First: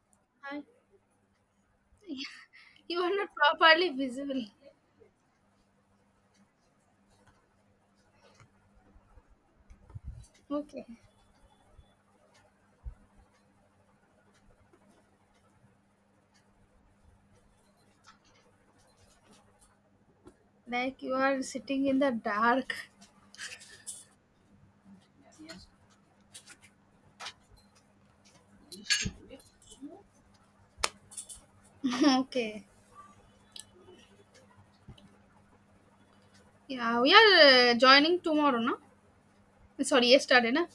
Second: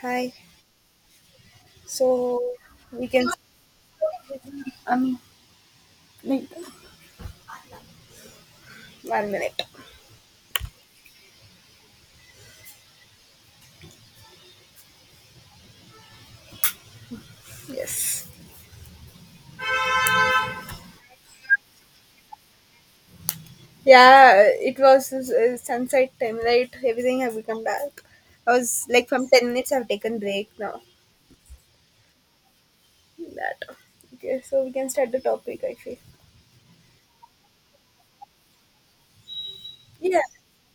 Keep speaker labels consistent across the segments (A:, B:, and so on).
A: Hi.
B: Hi.
A: So
B: You
A: we
B: are not
A: can.
B: properly visible.
A: Um. 1 minute.
B: Okay.
A: Yes.
B: Like you are sitting in the dark.
A: Yeah. It was sunset time. Right. Everything have become dark. I was like from 10 minutes. I've taken break now.
B: okay.
A: That. Okay. So we can start the topic. I feel.
B: Yeah, we are joining tomorrow, no? Sorry,
A: Yeah.
B: yesterday, na?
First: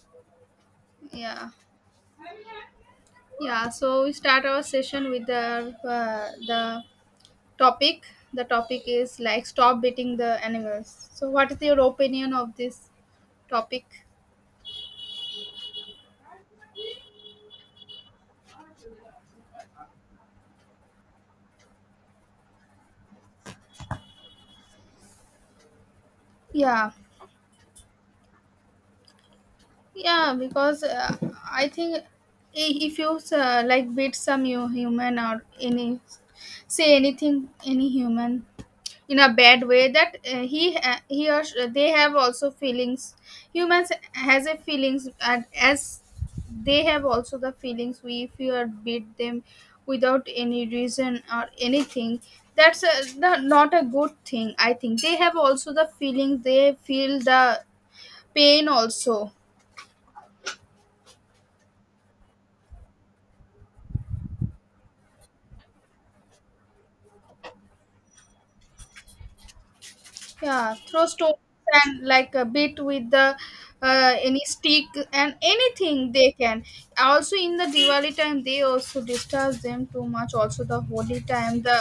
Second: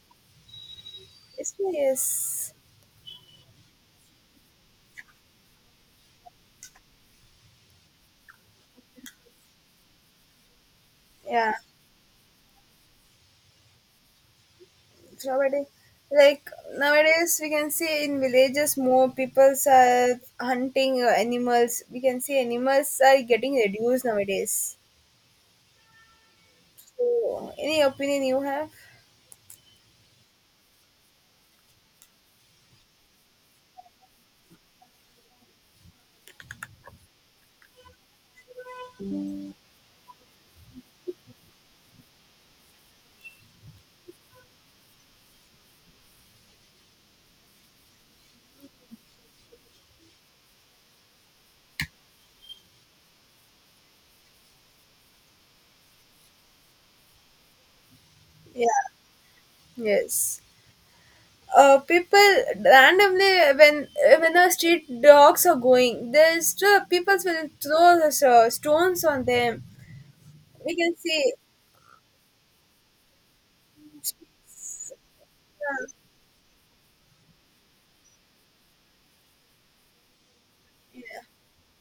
B: Yeah.
A: Yes.
B: Yeah, so we start our session with the topic. The topic is like stop beating the animals. So what
A: Yeah.
B: is your opinion of this topic?
A: It's already like nowadays we can see in villages more peoples are hunting animals. We can see animals are getting reduced nowadays.
B: Yeah.
A: So any opinion you have?
B: Yeah, because I think if you like beat some you human or any say anything any human in a bad way that he ha- he or sh- they have also feelings. Humans has a feelings, and as they have also the feelings, we, if you are beat them without any reason or anything, that's not a good thing. I think they have also the feelings, they feel the pain also.
A: Yes. People randomly when the street dogs are going, there's the people will throw the stones on them.
B: Yeah,
A: We can
B: throw
A: see.
B: stones and like a bit with the any stick and anything they can. Also in the Diwali time, they also disturb them too much. Also the holy
A: Yeah,
B: time,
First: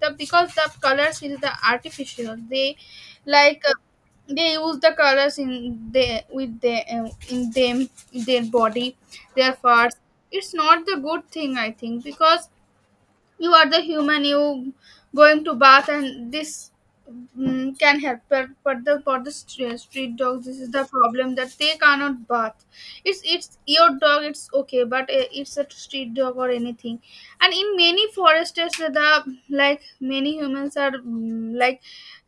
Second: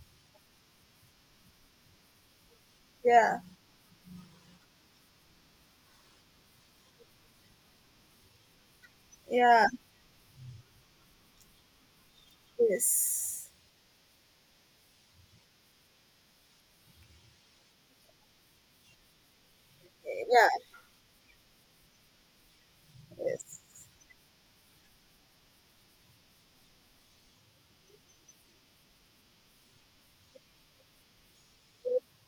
B: the because the colors is the artificial.
A: yeah,
B: Like uh, they use the colors in they with the in them in their body, their
A: yeah.
B: parts. It's not the good thing, I think, because
A: Yes,
B: you are the human, you going to bath, and this can help, but the for the stre- street dogs,
A: yeah,
B: this is the problem that they cannot bath. It's
A: yes,
B: your dog, it's okay, but it's a street dog or anything. And in many forests, the like many humans are mm, like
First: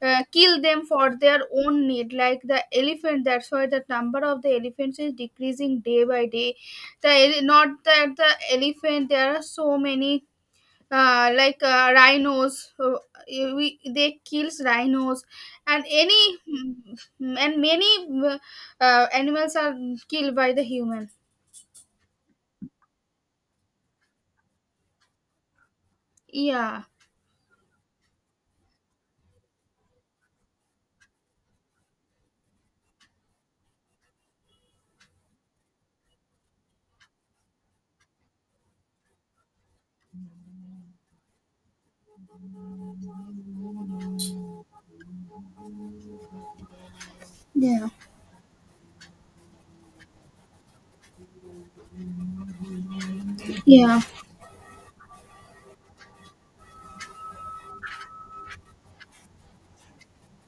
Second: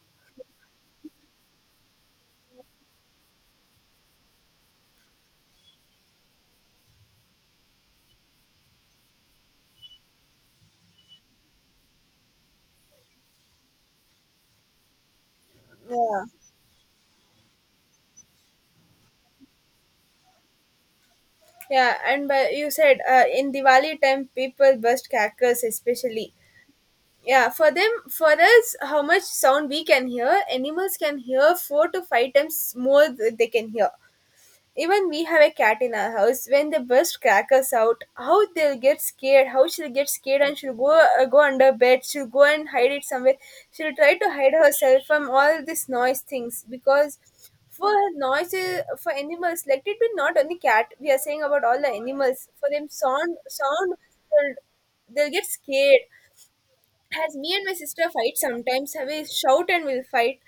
B: uh, kill them for their own need, like the elephant. That's why the number of the elephants is decreasing day by day. Not that the elephant, there are so many rhinos, they kills rhinos and
A: yeah,
B: many uh, animals are killed by the human.
A: yeah. And but you said in Diwali time, people burst crackers, especially.
B: Yeah.
A: Yeah, for them, for us, how much sound we can hear, animals can hear four to five times more they can hear. Even we have a cat in our house. When they burst crackers out, how they'll get scared, how she'll get scared and she'll go go under bed, she'll go and hide it somewhere. She'll try to hide herself from all these noise things because
B: Yeah.
A: for noises for animals, like it be not only cat. We are saying about all the animals. For them, sound
B: Yeah,
A: they'll, they'll get scared. As me and my sister fight sometimes, we shout and we'll fight.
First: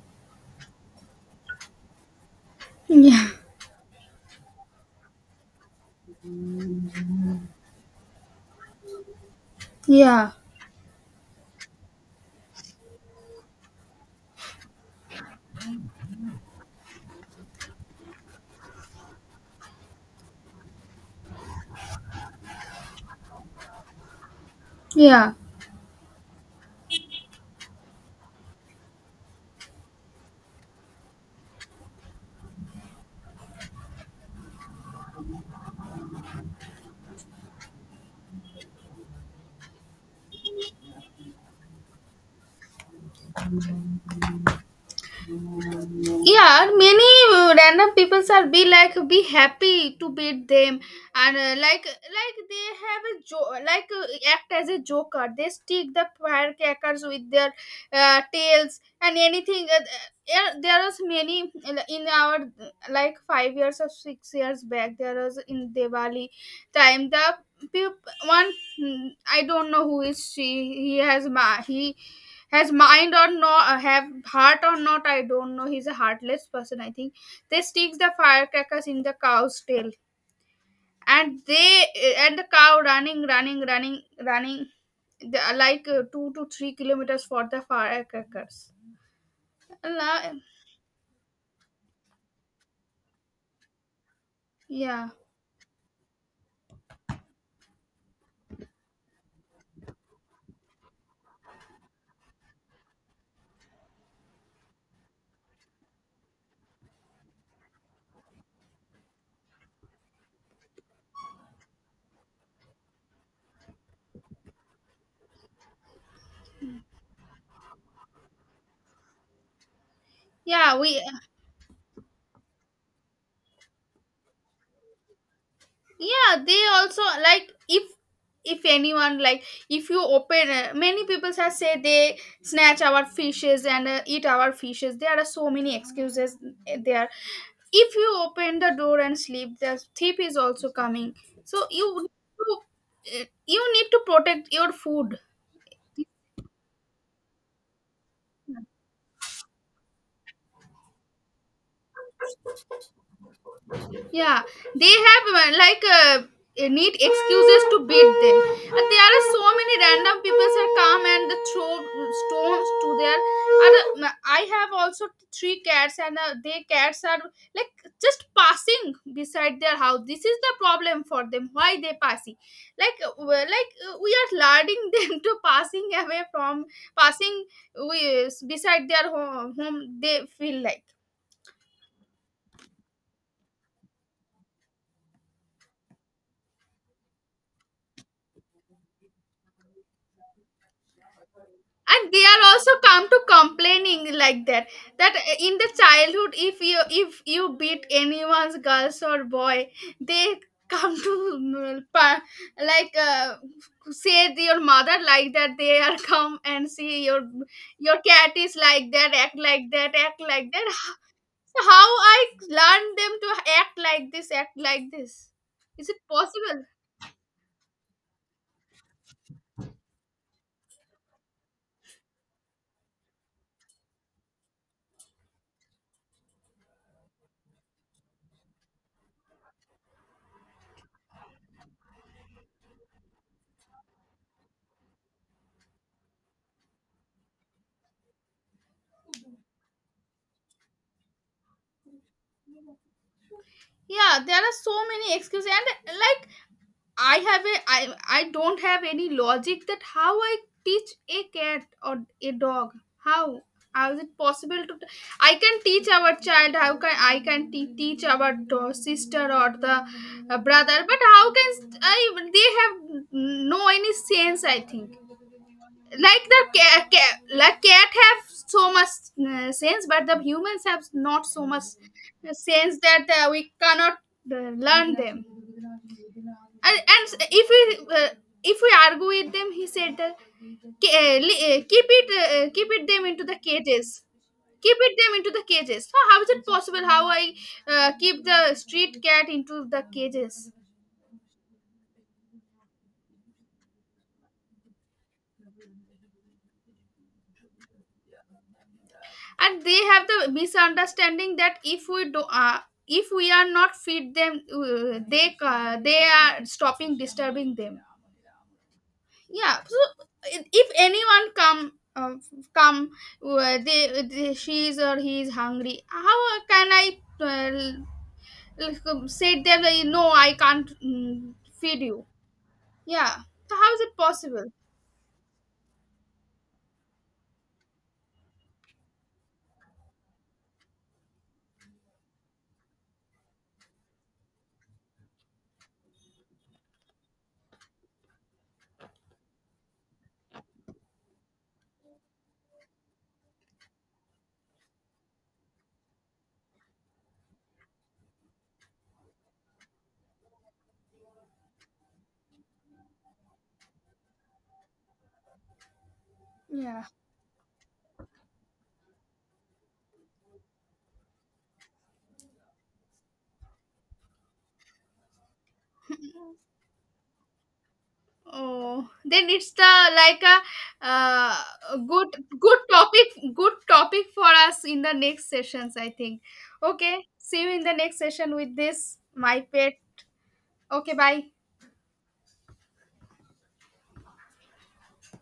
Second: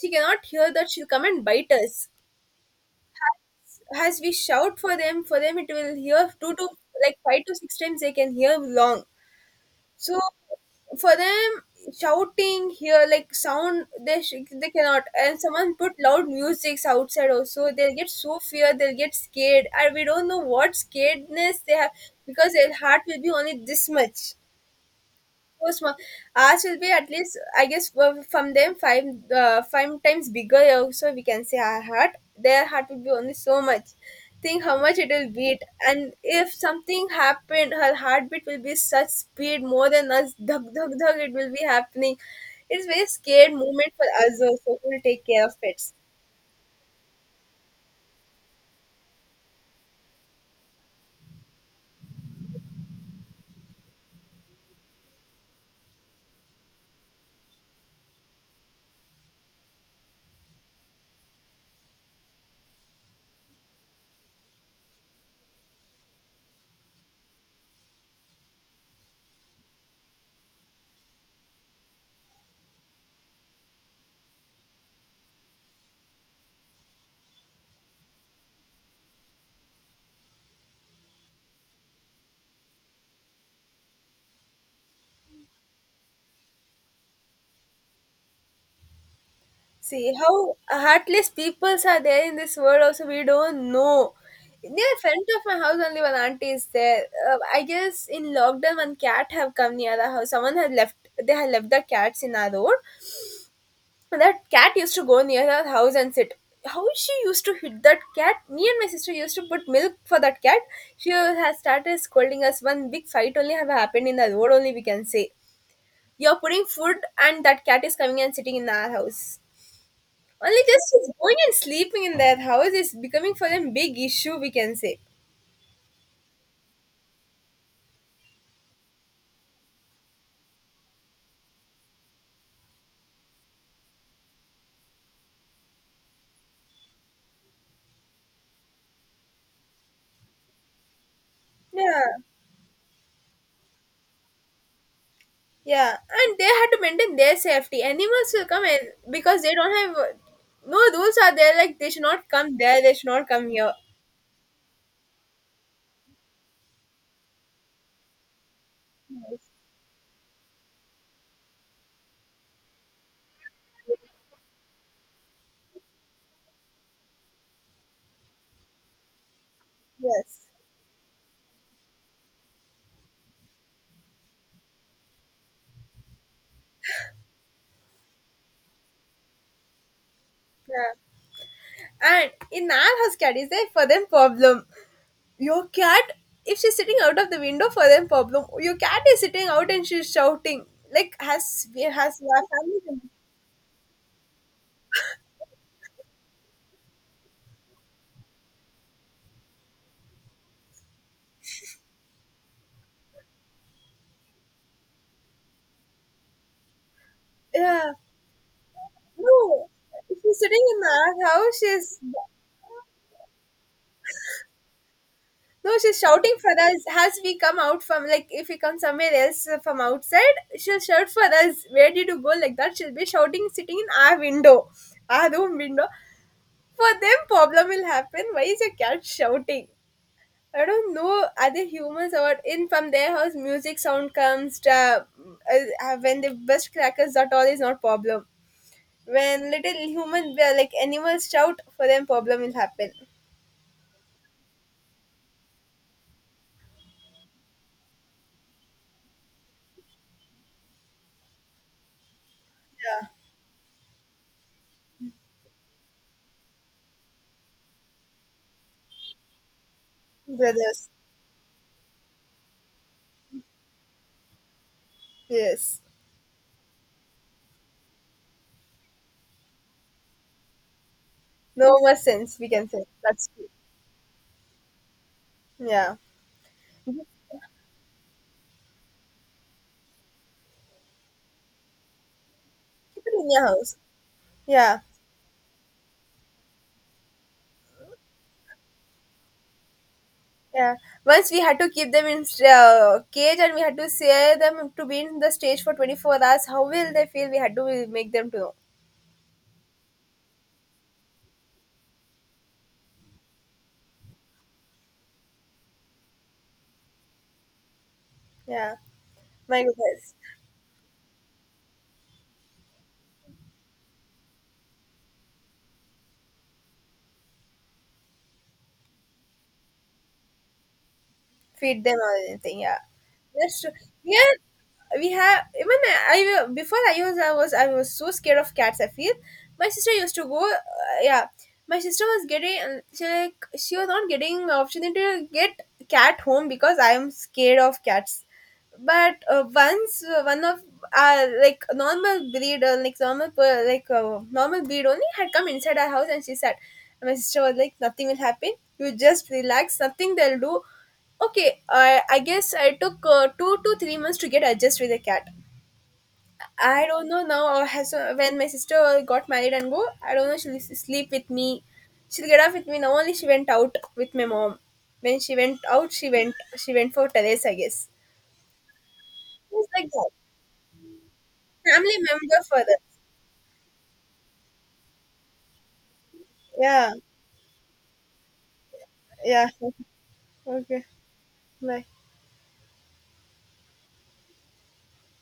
A: She cannot hear that she'll come and bite us.
B: yeah,
A: As we shout for them it will hear two to like five to six times they can hear long. So
B: yeah,
A: for them shouting here like sound they they cannot and someone put loud musics outside also they'll get so fear they'll get scared and we don't know what scaredness they have because their heart will be only this much
B: yeah,
A: course, ours will be at least, I guess, well, from them five times bigger. Also, we can say our heart. Their heart will be only so much. Think how much it will beat, and if something happened, her heartbeat will be such speed more than us. Dhug dhug dhug. It will be happening. It's very scared moment for us also who will take care of pets.
B: yeah. Many random people are be happy to beat them, and they have a jo- like act as a joker. They stick the firecrackers with their tails and anything. Yeah, there was many in our like 5 years or 6 years back. There was in Diwali time, one. I don't know who is she. He has mind or not, have heart or not. I don't know. He's a heartless person. I think they stick the firecrackers in the cow's tail, and the cow running, running, running, running, the, like 2 to 3 kilometers for the firecrackers.
A: See
B: La-
A: how heartless peoples are there in this world. Also, we don't know. Near
B: Yeah,
A: front of my house, only one auntie is there. I guess in lockdown, one cat have come near the house. Someone had left. They had left the cats in our road. And that cat used to go near our house and sit. How she used to hit that cat? Me and my sister used to put milk for that cat. She has started scolding us. One big fight only have happened in the road. Only we can say you're putting food and that cat is coming and sitting in our house. Only
B: yeah.
A: just
B: We
A: she's going and sleeping in that house is becoming for them big issue, we can say.
B: yeah they also like, if, anyone like, if you open, many people have said they snatch our fishes and eat our fishes. There are so many excuses there. If you open the door and sleep, the thief is also coming, so you,
A: Yeah,
B: you need to protect your food.
A: yeah. And they had to maintain their safety. Animals will come and because they don't have no rules are there like they should not come there, they should not come here.
B: Yeah, they have neat excuses to beat them. There are so many random people that come and throw stones to their. And I have also three cats, and their cats are like just passing beside their house. This is
A: Yes.
B: the problem for them. Why they passing? We are luring them to passing away from passing, beside their home. They feel like.
A: Yeah. And in our house cat is there for them problem. Your cat if she's sitting out of the window for them problem. Your cat is sitting out and she's shouting. Like has we
B: And
A: has
B: they
A: our
B: are also
A: family.
B: come to complaining like that, in the childhood, if you beat anyone's girls or boy, they come to like uh, say to your mother like that. They are come and see your
A: Yeah.
B: cat is like that, act like
A: No,
B: that, act
A: she's
B: like
A: sitting
B: that.
A: in the house.
B: So how
A: She's
B: I learn them to act like this, act like this?
A: no,
B: Is it
A: she's shouting for
B: possible?
A: us as we come out from like if we come somewhere else from outside, she'll shout for us. Where did you go? Like that, she'll be shouting, sitting in our window, our room window. For them, problem will happen. Why is a cat shouting? I don't know other humans or what. In from their house music sound comes when they burst crackers that all is not problem. When little human like animals shout for them problem will happen.
B: Yeah, there are so many excuses, and like I don't have any logic that how I teach a cat or a dog. How how is it possible to? I can teach our child. How can teach our sister or the brother?
A: Brothers.
B: But how can I? They have no any sense. I think,
A: Yes.
B: like, the cat have so much sense, but the humans have not so much
A: No more sense, we can
B: sense
A: say.
B: that
A: That's true.
B: we cannot learn them.
A: Yeah.
B: And we uh, if we argue with them, he said, "Keep it keep it them
A: Keep it
B: into
A: in
B: the
A: your house.
B: cages, keep
A: Yeah.
B: it them into the cages." So how is it possible? How I keep the street cat into the cages?
A: Yeah. Once we had to keep them in cage and we had to say them to be in the stage for 24 hours. How will they feel? We had to make them to know.
B: And they have the misunderstanding that if we are not feed them, they are stopping disturbing them.
A: Yeah.
B: Yeah.
A: My
B: So
A: goodness.
B: if anyone come, come they, she is or he is hungry. How can I say them like, no, I can't feed
A: Feed them
B: you.
A: or anything. Yeah,
B: Yeah. So
A: that's true.
B: how is it
A: Here
B: possible?
A: we have even before I was so scared of cats. I feel my sister used to go. Yeah, my sister was getting she like she was not getting opportunity to get cat home because I am scared of cats. But once one of like normal breed like normal like normal breed only had come inside our house and she said, and my sister was like, nothing will happen. You just relax. Nothing they'll do. Okay, I guess I took 2 to 3 months to get adjusted with a cat.
B: Yeah.
A: I don't know now. Has when my sister got married and go, I don't know. She'll sleep with me. She'll get up with me. Now only she went out with my mom. When she went out, she went for terrace. I guess
B: Oh, then it's
A: it's
B: the
A: like that.
B: like uh, a
A: Family
B: good,
A: member
B: good
A: for that.
B: topic, good topic for us in the next sessions, I think.
A: Yeah,
B: Okay. See you in the next session with this, my
A: yeah.
B: pet.
A: Okay,
B: Okay, bye.
A: bye.